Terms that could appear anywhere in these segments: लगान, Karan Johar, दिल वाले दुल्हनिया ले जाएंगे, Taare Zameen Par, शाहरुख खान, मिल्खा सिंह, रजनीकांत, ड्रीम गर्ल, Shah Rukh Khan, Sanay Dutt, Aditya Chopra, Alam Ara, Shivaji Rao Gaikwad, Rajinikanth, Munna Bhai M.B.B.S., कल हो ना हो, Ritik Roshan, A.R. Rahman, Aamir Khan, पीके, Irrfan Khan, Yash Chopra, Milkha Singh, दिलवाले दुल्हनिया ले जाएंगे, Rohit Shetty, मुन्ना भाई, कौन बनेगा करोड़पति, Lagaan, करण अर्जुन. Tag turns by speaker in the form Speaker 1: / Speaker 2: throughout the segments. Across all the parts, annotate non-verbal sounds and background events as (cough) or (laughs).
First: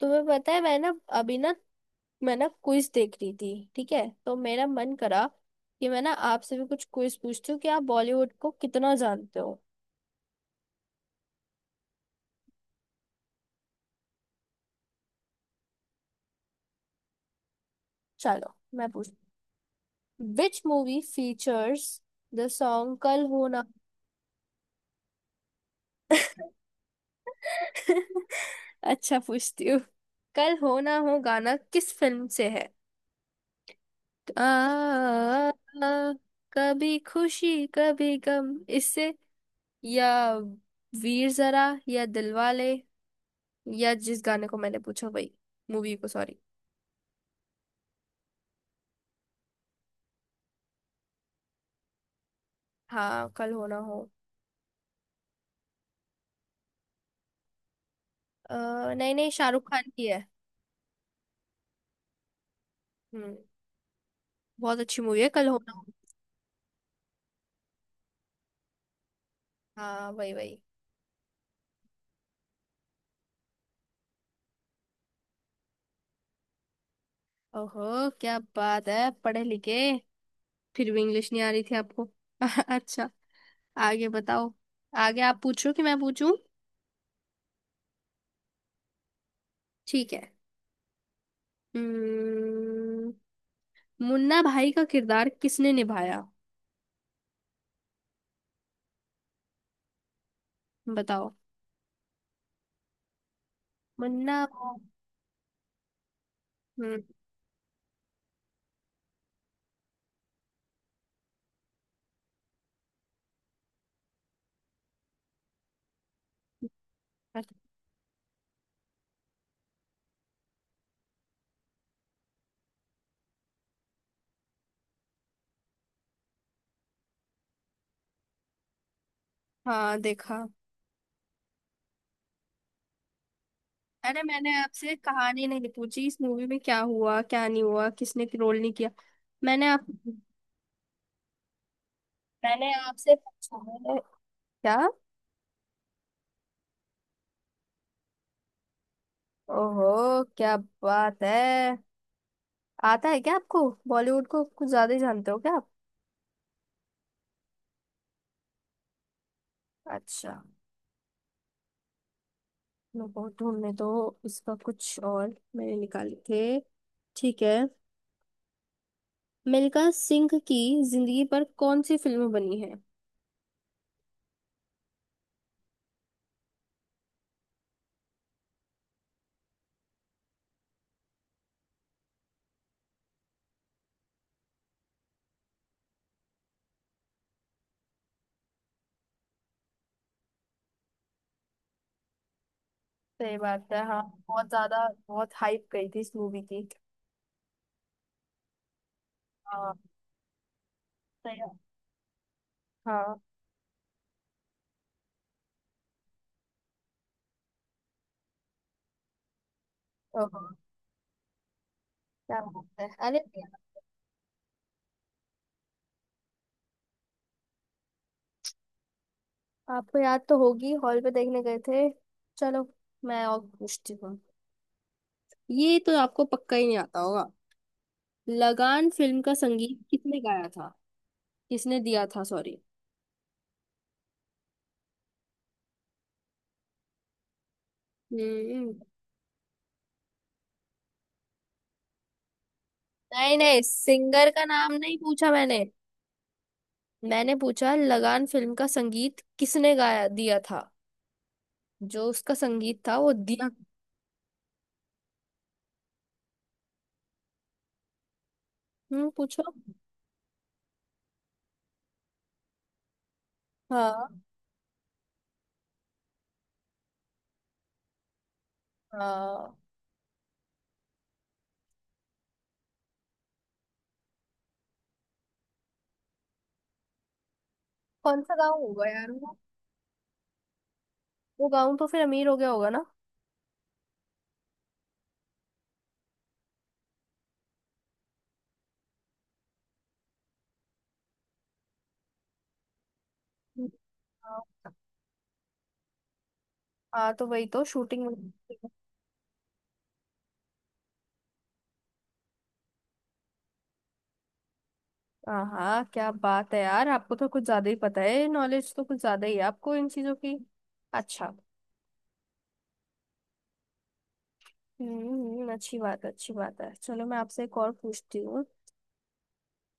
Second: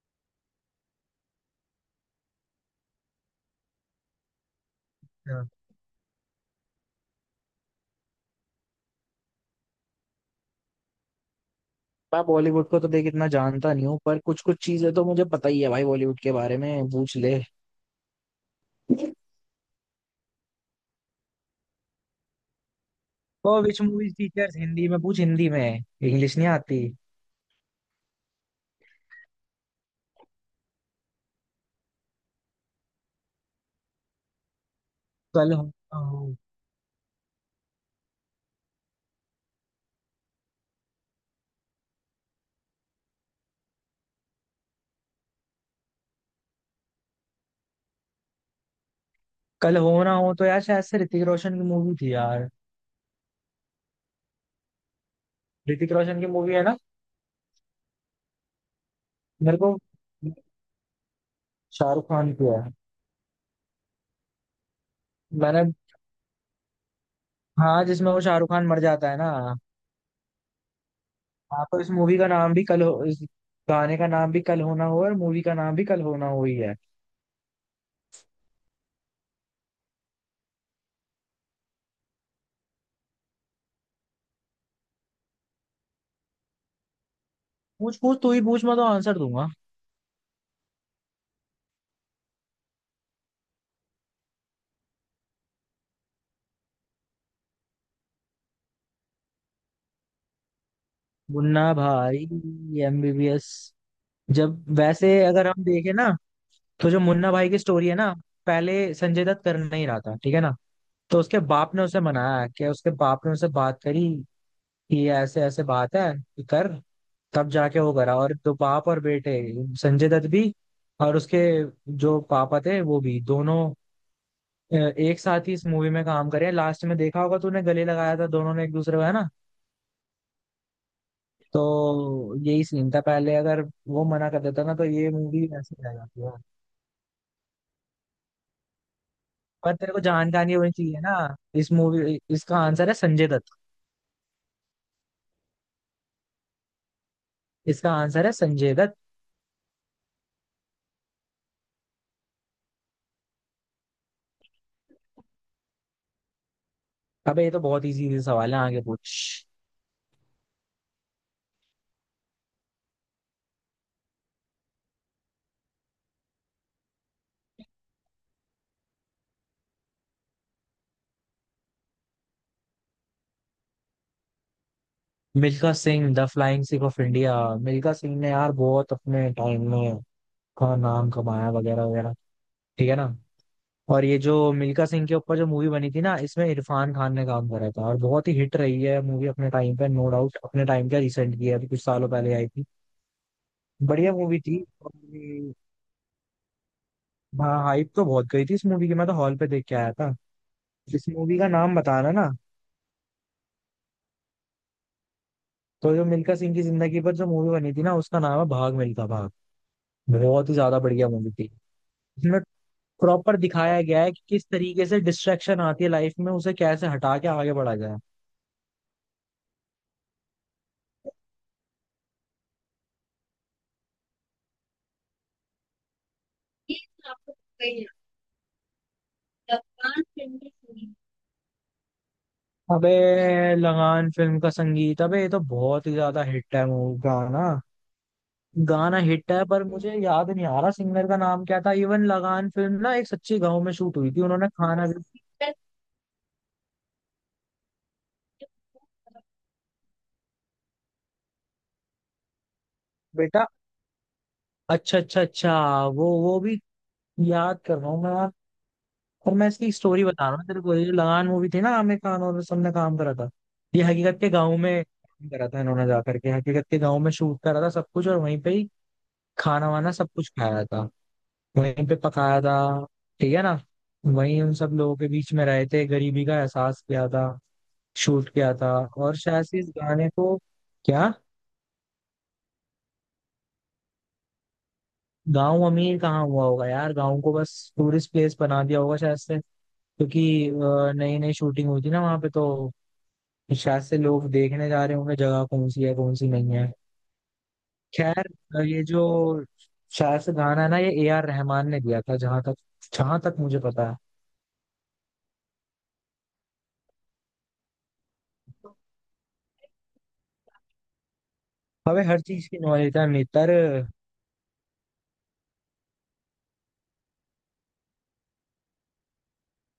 Speaker 1: तुम्हें पता है मैं ना। अभी ना मैं ना क्विज देख रही थी। ठीक है तो मेरा मन करा
Speaker 2: हाँ।
Speaker 1: कि मैं ना आपसे भी कुछ क्विज पूछती हूँ कि आप बॉलीवुड को कितना जानते हो।
Speaker 2: मैं बॉलीवुड को तो देख इतना जानता नहीं हूँ, पर कुछ कुछ चीजें तो मुझे पता ही है भाई। बॉलीवुड के बारे में पूछ ले।
Speaker 1: चलो मैं पूछ which movie features the song Kal Ho
Speaker 2: तो
Speaker 1: ना।
Speaker 2: विच मूवीज टीचर्स, हिंदी में पूछ, हिंदी में। इंग्लिश नहीं आती।
Speaker 1: (laughs) अच्छा पूछती हूँ। कल हो ना हो गाना किस फिल्म से है? आ, आ,
Speaker 2: कल हो ना
Speaker 1: आ,
Speaker 2: हो-
Speaker 1: कभी खुशी कभी गम इससे, या वीर जरा या दिलवाले, या जिस गाने को मैंने पूछा वही मूवी को? सॉरी।
Speaker 2: कल हो ना हो तो यार शायद से ऋतिक रोशन की मूवी थी यार।
Speaker 1: हाँ, कल हो ना हो।
Speaker 2: ऋतिक रोशन की मूवी है ना?
Speaker 1: अ, नहीं नहीं,
Speaker 2: मेरे
Speaker 1: शाहरुख
Speaker 2: को
Speaker 1: खान की है।
Speaker 2: शाहरुख खान की है।
Speaker 1: हम्म। बहुत अच्छी मूवी है कल हो ना
Speaker 2: मैंने,
Speaker 1: हो।
Speaker 2: हाँ, जिसमें वो शाहरुख खान मर जाता है ना।
Speaker 1: हाँ वही वही।
Speaker 2: हाँ तो इस मूवी का नाम भी कल हो, इस गाने का नाम भी कल होना हो और मूवी का नाम भी कल होना हो ही है।
Speaker 1: ओहो क्या बात है, पढ़े लिखे! फिर भी इंग्लिश नहीं आ रही थी आपको। (laughs) अच्छा, आगे बताओ। आगे आप पूछो कि मैं पूछूं?
Speaker 2: पूछ पूछ, तू ही पूछ, मैं तो आंसर दूंगा।
Speaker 1: ठीक है। हम्म। मुन्ना भाई का किरदार किसने निभाया? बताओ।
Speaker 2: मुन्ना भाई एमबीबीएस।
Speaker 1: मुन्ना।
Speaker 2: जब वैसे अगर हम देखें ना, तो जो
Speaker 1: हम्म।
Speaker 2: मुन्ना भाई की स्टोरी है ना, पहले संजय दत्त कर नहीं रहा था, ठीक है ना। तो उसके बाप ने उसे मनाया, कि उसके बाप ने उससे बात करी कि ये ऐसे ऐसे बात है, कि कर। तब
Speaker 1: अच्छा।
Speaker 2: जाके वो करा, और तो बाप और बेटे, संजय दत्त भी और उसके जो पापा थे वो भी दोनों एक साथ ही इस मूवी में काम करे। लास्ट में देखा होगा तूने, गले लगाया था दोनों ने एक दूसरे को, है ना।
Speaker 1: हाँ देखा।
Speaker 2: तो यही सीन था, पहले अगर वो
Speaker 1: अरे
Speaker 2: मना कर
Speaker 1: मैंने
Speaker 2: देता ना तो
Speaker 1: आपसे
Speaker 2: ये मूवी
Speaker 1: कहानी नहीं
Speaker 2: ऐसे रह
Speaker 1: पूछी इस
Speaker 2: जाती है।
Speaker 1: मूवी में क्या हुआ क्या नहीं हुआ किसने रोल नहीं किया। मैंने
Speaker 2: पर
Speaker 1: आप,
Speaker 2: तेरे को जानकारी होनी चाहिए ना इस मूवी, इसका
Speaker 1: मैंने
Speaker 2: आंसर है
Speaker 1: आपसे
Speaker 2: संजय दत्त।
Speaker 1: पूछा है क्या?
Speaker 2: इसका आंसर है संजय दत्त।
Speaker 1: ओहो क्या बात है! आता है क्या आपको? बॉलीवुड को कुछ ज्यादा ही जानते हो क्या आप?
Speaker 2: अबे ये तो बहुत इजी सवाल है, आगे पूछ।
Speaker 1: अच्छा, मैं बहुत ढूंढने तो इसका कुछ और मैंने निकाले थे। ठीक है। मिल्खा सिंह की जिंदगी पर कौन सी फिल्म बनी है?
Speaker 2: मिल्खा सिंह the flying Sikh of India. मिल्खा सिंह ने यार बहुत अपने टाइम में का नाम कमाया, वगैरह वगैरह, ठीक है ना। और ये जो मिल्खा सिंह के ऊपर जो मूवी बनी थी ना, इसमें इरफान खान ने काम करा था और बहुत ही हिट रही है मूवी अपने टाइम पे, नो डाउट। अपने टाइम पे रिसेंट की है, अभी कुछ सालों पहले आई थी।
Speaker 1: सही बात है हाँ।
Speaker 2: बढ़िया मूवी
Speaker 1: बहुत
Speaker 2: थी
Speaker 1: ज्यादा,
Speaker 2: और
Speaker 1: बहुत
Speaker 2: ये-
Speaker 1: हाइप गई थी इस मूवी की।
Speaker 2: हाँ, हाइप तो बहुत गई थी इस मूवी की, मैं तो हॉल पे देख
Speaker 1: हाँ।
Speaker 2: के आया था। इस मूवी
Speaker 1: सही
Speaker 2: का
Speaker 1: है।
Speaker 2: नाम बताना ना।
Speaker 1: हाँ।
Speaker 2: तो जो मिल्खा सिंह की जिंदगी पर जो मूवी बनी थी ना, उसका नाम है भाग मिल्खा भाग।
Speaker 1: ओहो
Speaker 2: बहुत ही ज्यादा बढ़िया मूवी थी।
Speaker 1: क्या
Speaker 2: इसमें
Speaker 1: बात है! अरे
Speaker 2: प्रॉपर दिखाया गया है कि किस तरीके से डिस्ट्रैक्शन आती है लाइफ में, उसे कैसे हटा के आगे बढ़ा जाए।
Speaker 1: आपको याद तो होगी, हॉल पे देखने गए थे। चलो मैं और पूछती हूँ। ये तो आपको पक्का ही नहीं आता होगा। लगान फिल्म का संगीत किसने गाया था? किसने दिया था, सॉरी।
Speaker 2: अबे लगान फिल्म का संगीत, अबे ये तो बहुत ही ज्यादा हिट है मूवी, गाना।
Speaker 1: हम्म।
Speaker 2: गाना हिट है पर मुझे याद नहीं आ रहा सिंगर का नाम क्या था। इवन लगान फिल्म ना एक
Speaker 1: नहीं
Speaker 2: सच्चे
Speaker 1: नहीं,
Speaker 2: गांव में शूट हुई थी,
Speaker 1: सिंगर का
Speaker 2: उन्होंने
Speaker 1: नाम
Speaker 2: खाना,
Speaker 1: नहीं पूछा मैंने। मैंने पूछा लगान फिल्म का संगीत किसने गाया दिया था। जो उसका संगीत था वो
Speaker 2: बेटा,
Speaker 1: दिया।
Speaker 2: अच्छा अच्छा अच्छा, वो भी याद कर रहा हूँ मैं यार। और
Speaker 1: पूछो।
Speaker 2: मैं इसकी स्टोरी बता रहा हूँ तेरे को, ये जो लगान मूवी थी ना, आमिर खान और सबने काम करा था। ये
Speaker 1: हाँ
Speaker 2: हकीकत के गांव में करा था, इन्होंने जा करके हकीकत के गांव में शूट करा था सब कुछ, और वहीं पे ही
Speaker 1: हाँ।
Speaker 2: खाना वाना सब कुछ खाया था, वहीं पे पकाया था, ठीक है ना। वहीं उन सब लोगों के बीच में रहे थे, गरीबी का एहसास किया था,
Speaker 1: कौन
Speaker 2: शूट
Speaker 1: सा
Speaker 2: किया
Speaker 1: गाँव
Speaker 2: था।
Speaker 1: होगा यार
Speaker 2: और
Speaker 1: वो?
Speaker 2: शायद से इस गाने को, क्या,
Speaker 1: वो गाँव तो फिर अमीर हो गया होगा ना।
Speaker 2: गांव अमीर कहाँ हुआ होगा यार। गांव को बस टूरिस्ट प्लेस बना दिया होगा शायद से, क्योंकि नई नई शूटिंग हुई थी ना वहां पे, तो शायद से लोग देखने
Speaker 1: हाँ।
Speaker 2: जा रहे होंगे जगह कौन सी है कौन सी नहीं है।
Speaker 1: हाँ तो वही तो शूटिंग।
Speaker 2: खैर, ये जो शायद से गाना है ना, ये ए आर रहमान ने दिया था, जहां तक, जहां तक मुझे पता है।
Speaker 1: हाँ हाँ, क्या बात है यार, आपको तो कुछ ज्यादा ही पता है। नॉलेज तो कुछ ज्यादा ही है आपको इन चीजों की। अच्छा।
Speaker 2: हमें हर चीज की नॉलेज है नेतर।
Speaker 1: अच्छी बात है, अच्छी बात है। चलो मैं आपसे एक और पूछती हूँ।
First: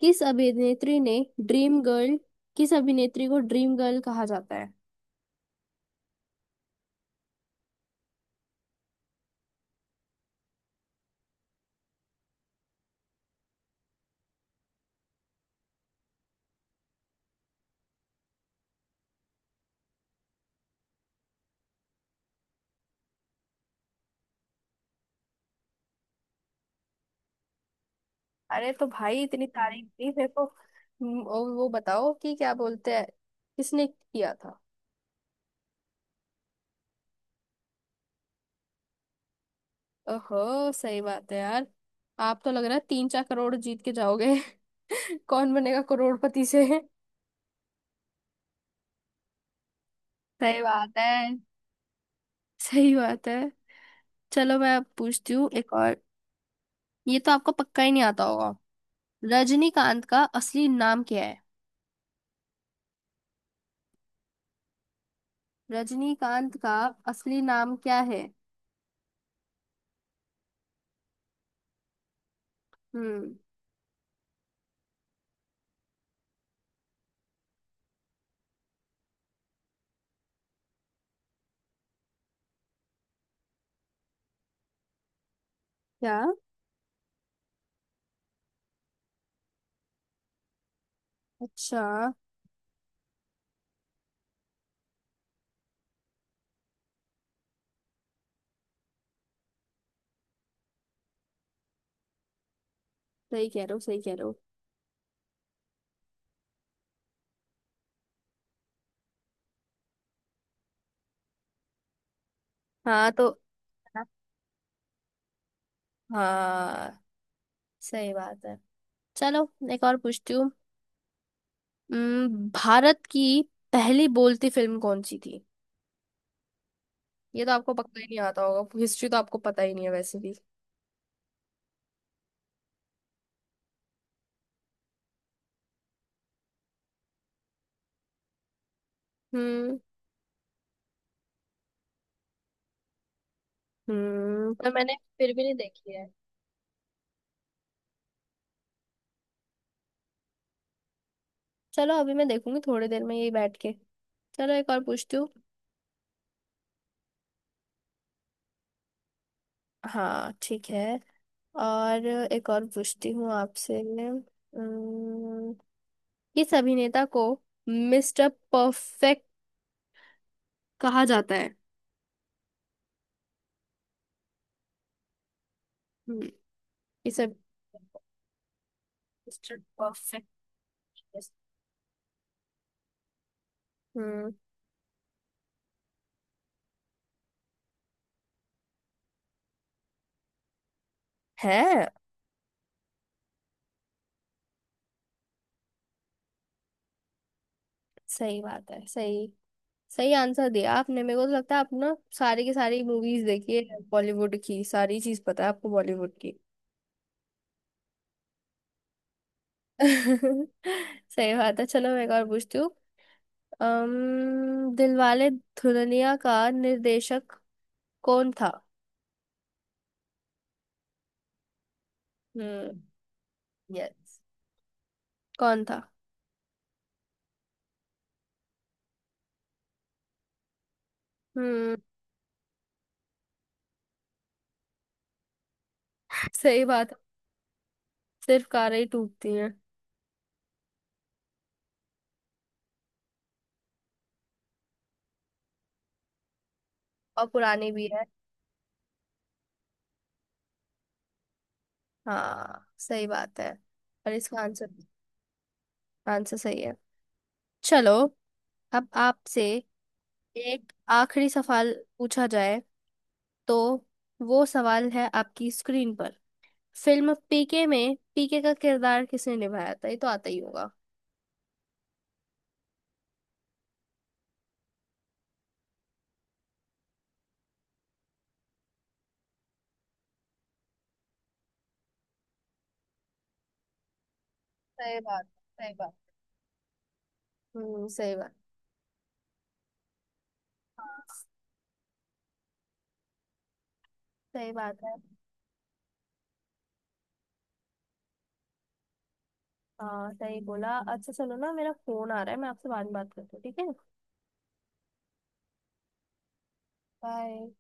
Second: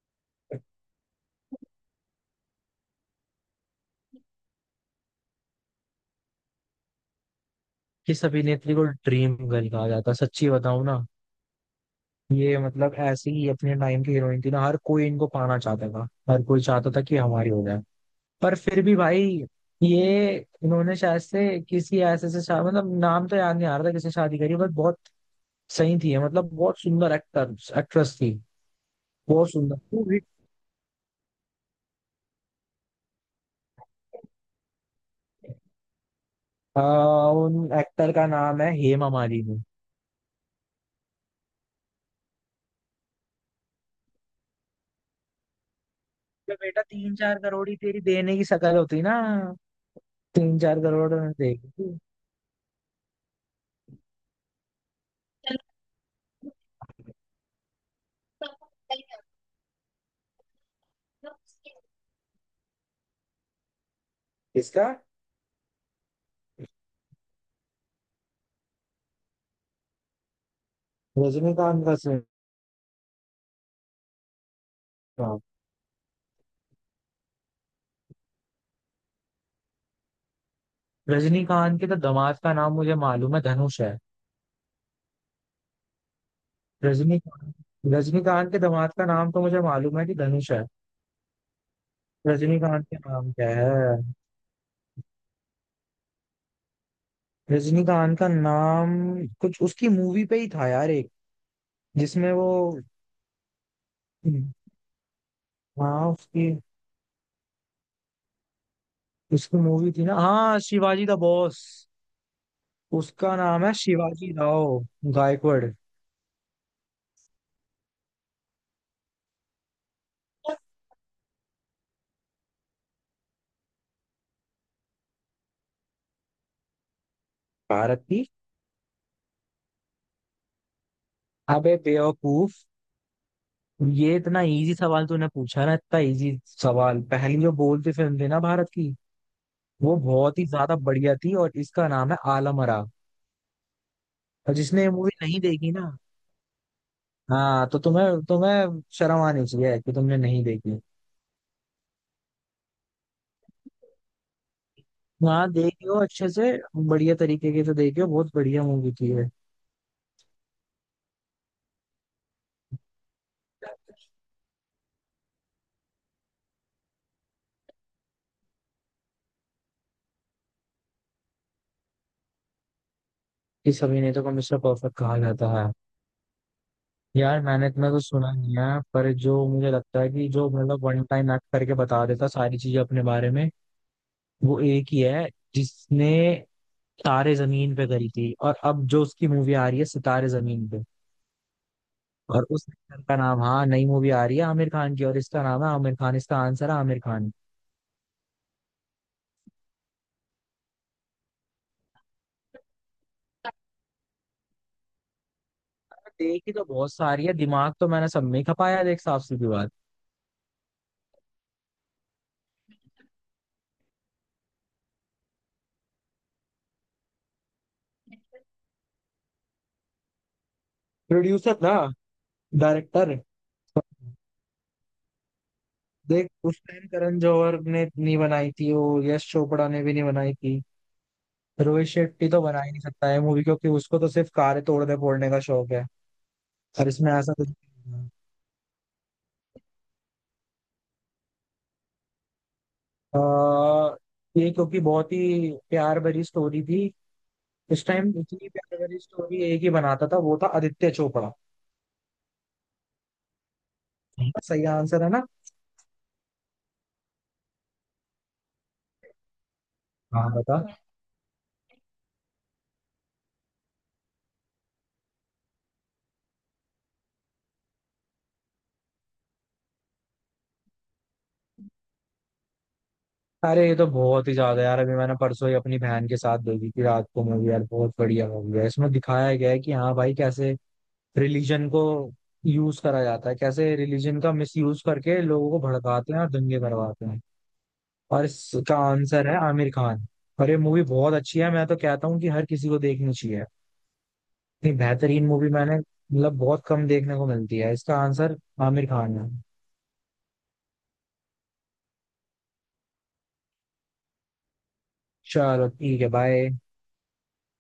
Speaker 1: किस अभिनेत्री ने ड्रीम गर्ल, किस अभिनेत्री को ड्रीम गर्ल कहा जाता है?
Speaker 2: किस अभिनेत्री को ड्रीम गर्ल कहा जाता है, सच्ची बताऊं ना, ये मतलब ऐसी ही अपने टाइम की हीरोइन थी ना, हर कोई इनको पाना चाहता था, हर कोई चाहता था कि हमारी हो जाए। पर फिर भी भाई ये इन्होंने शायद से किसी ऐसे से मतलब नाम तो याद नहीं आ रहा था किससे शादी करी, बट बहुत सही थी ये, मतलब बहुत सुंदर एक्टर एक्ट्रेस थी।
Speaker 1: अरे तो भाई इतनी
Speaker 2: बहुत सुंदर
Speaker 1: तारीफ
Speaker 2: तू
Speaker 1: दी
Speaker 2: भी।
Speaker 1: मेरे को। और वो बताओ कि क्या बोलते हैं, किसने किया था।
Speaker 2: आ, उन एक्टर का नाम है हेमा मालिनी।
Speaker 1: ओहो सही बात है यार! आप तो लग रहा है तीन चार करोड़ जीत के जाओगे। (laughs) कौन बनेगा करोड़पति
Speaker 2: तो
Speaker 1: से।
Speaker 2: बेटा तीन चार करोड़ ही तेरी देने की शकल होती ना, तीन
Speaker 1: सही
Speaker 2: चार
Speaker 1: बात है,
Speaker 2: करोड़ में देगी?
Speaker 1: सही बात है। चलो मैं अब पूछती हूँ एक और। ये तो आपको पक्का ही नहीं आता होगा। रजनीकांत का असली नाम क्या है?
Speaker 2: किसका?
Speaker 1: रजनीकांत का असली नाम क्या है।
Speaker 2: रजनीकांत का
Speaker 1: हम्म।
Speaker 2: सिनेमा। रजनीकांत के तो दामाद का नाम मुझे मालूम है, धनुष है।
Speaker 1: क्या?
Speaker 2: रजनीकांत, रजनीकांत के दामाद का नाम तो मुझे मालूम है कि धनुष है।
Speaker 1: अच्छा।
Speaker 2: रजनीकांत का नाम क्या है? रजनीकांत का नाम कुछ उसकी मूवी पे ही था यार, एक जिसमें वो,
Speaker 1: सही कह रहे हो, सही कह रहे हो।
Speaker 2: हाँ उसकी, उसकी मूवी थी ना, हाँ, शिवाजी द बॉस।
Speaker 1: हाँ तो।
Speaker 2: उसका नाम है शिवाजी राव गायकवाड़।
Speaker 1: हाँ सही बात है। चलो एक और पूछती हूँ। भारत की पहली बोलती फिल्म कौन सी थी? ये तो आपको पक्का
Speaker 2: भारत
Speaker 1: ही नहीं
Speaker 2: की,
Speaker 1: आता होगा, हिस्ट्री तो आपको पता ही नहीं है वैसे भी।
Speaker 2: अबे बेवकूफ, ये इतना इजी सवाल तूने पूछा ना, इतना इजी सवाल। पहली जो बोलती फिल्म थी ना भारत की,
Speaker 1: हम्म।
Speaker 2: वो बहुत ही ज्यादा बढ़िया थी और इसका नाम है आलम आरा।
Speaker 1: हम्म,
Speaker 2: और
Speaker 1: पर
Speaker 2: जिसने ये
Speaker 1: मैंने
Speaker 2: मूवी
Speaker 1: फिर
Speaker 2: नहीं
Speaker 1: भी नहीं
Speaker 2: देखी ना,
Speaker 1: देखी है।
Speaker 2: हाँ, तो तुम्हें तुम्हें शर्म आनी चाहिए कि तुमने नहीं देखी।
Speaker 1: चलो अभी मैं देखूंगी थोड़ी देर में यही बैठ के। चलो एक और पूछती हूँ।
Speaker 2: हाँ देखी हो अच्छे से, बढ़िया तरीके की तो देखी हो, बहुत बढ़िया मूवी थी ये।
Speaker 1: हाँ ठीक है। और एक और पूछती हूँ आपसे। किस अभिनेता को मिस्टर परफेक्ट कहा जाता है?
Speaker 2: इस अभिनेता को मिस्टर परफेक्ट कहा जाता है।
Speaker 1: हम्म। इस अब-
Speaker 2: यार मैंने इतना तो सुना नहीं है, पर जो
Speaker 1: मिस्टर
Speaker 2: मुझे लगता है
Speaker 1: परफेक्ट।
Speaker 2: कि जो मतलब वन टाइम एक्ट करके बता देता सारी चीजें अपने बारे में,
Speaker 1: हम्म।
Speaker 2: वो एक ही है जिसने तारे जमीन पे करी थी और अब जो उसकी मूवी आ रही है सितारे जमीन पे।
Speaker 1: है।
Speaker 2: और उस एक्टर का नाम, हाँ नई मूवी आ रही है आमिर खान की, और इसका नाम है आमिर खान। इसका आंसर है आमिर खान।
Speaker 1: सही बात है, सही। सही आंसर दिया आपने। मेरे को तो लगता है आप ना सारी की सारी मूवीज देखी है बॉलीवुड की, सारी चीज पता है आपको बॉलीवुड की। (laughs)
Speaker 2: देखी तो बहुत सारी है, दिमाग तो मैंने सब में ही खपाया देख, साफ सीधी बात।
Speaker 1: सही बात है। चलो मैं एक और पूछती हूँ। दिलवाले दुल्हनिया का निर्देशक कौन था?
Speaker 2: प्रोड्यूसर ना?
Speaker 1: हम्म।
Speaker 2: डायरेक्टर।
Speaker 1: यस, कौन था।
Speaker 2: देख उस टाइम करण जौहर ने नहीं बनाई थी वो, यश चोपड़ा ने भी नहीं बनाई थी।
Speaker 1: हम्म।
Speaker 2: रोहित शेट्टी तो बना ही नहीं सकता है मूवी, क्योंकि उसको तो सिर्फ कारें तोड़ने फोड़ने का शौक है,
Speaker 1: सही
Speaker 2: और
Speaker 1: बात है।
Speaker 2: इसमें ऐसा कुछ नहीं है।
Speaker 1: सिर्फ कारें ही टूटती हैं।
Speaker 2: अ, ये क्योंकि बहुत ही प्यार भरी स्टोरी थी।
Speaker 1: और पुरानी
Speaker 2: इस
Speaker 1: भी है।
Speaker 2: टाइम इतनी प्यार भरी स्टोरी एक ही बनाता था, वो था आदित्य चोपड़ा।
Speaker 1: हाँ सही बात है। और इसका
Speaker 2: सही
Speaker 1: आंसर।
Speaker 2: आंसर है ना?
Speaker 1: आंसर सही है। चलो अब आपसे
Speaker 2: हाँ बता।
Speaker 1: एक आखिरी सवाल पूछा जाए, तो वो सवाल है आपकी स्क्रीन पर। फिल्म पीके में पीके का किरदार किसने निभाया था? ये तो आता ही होगा।
Speaker 2: अरे ये तो बहुत ही ज्यादा यार, अभी मैंने परसों ही अपनी बहन के साथ देखी थी रात को मूवी यार, बहुत बढ़िया मूवी है। इसमें दिखाया गया है कि हाँ भाई, कैसे रिलीजन को यूज करा जाता है, कैसे रिलीजन का मिस यूज
Speaker 1: सही
Speaker 2: करके
Speaker 1: बात,
Speaker 2: लोगों को
Speaker 1: सही बात।
Speaker 2: भड़काते हैं और दंगे करवाते हैं।
Speaker 1: सही
Speaker 2: और
Speaker 1: बात।
Speaker 2: इसका आंसर है आमिर खान। और ये मूवी बहुत
Speaker 1: हाँ
Speaker 2: अच्छी है, मैं तो कहता हूँ कि हर किसी को देखनी चाहिए।
Speaker 1: सही
Speaker 2: इतनी
Speaker 1: बात है।
Speaker 2: बेहतरीन मूवी मैंने मतलब बहुत कम देखने को मिलती है। इसका आंसर आमिर खान है।
Speaker 1: हाँ सही बोला। अच्छा चलो ना, मेरा फोन आ रहा है, मैं आपसे बाद में बात करती हूँ, ठीक है।
Speaker 2: चलो ठीक है, बाय।
Speaker 1: बाय।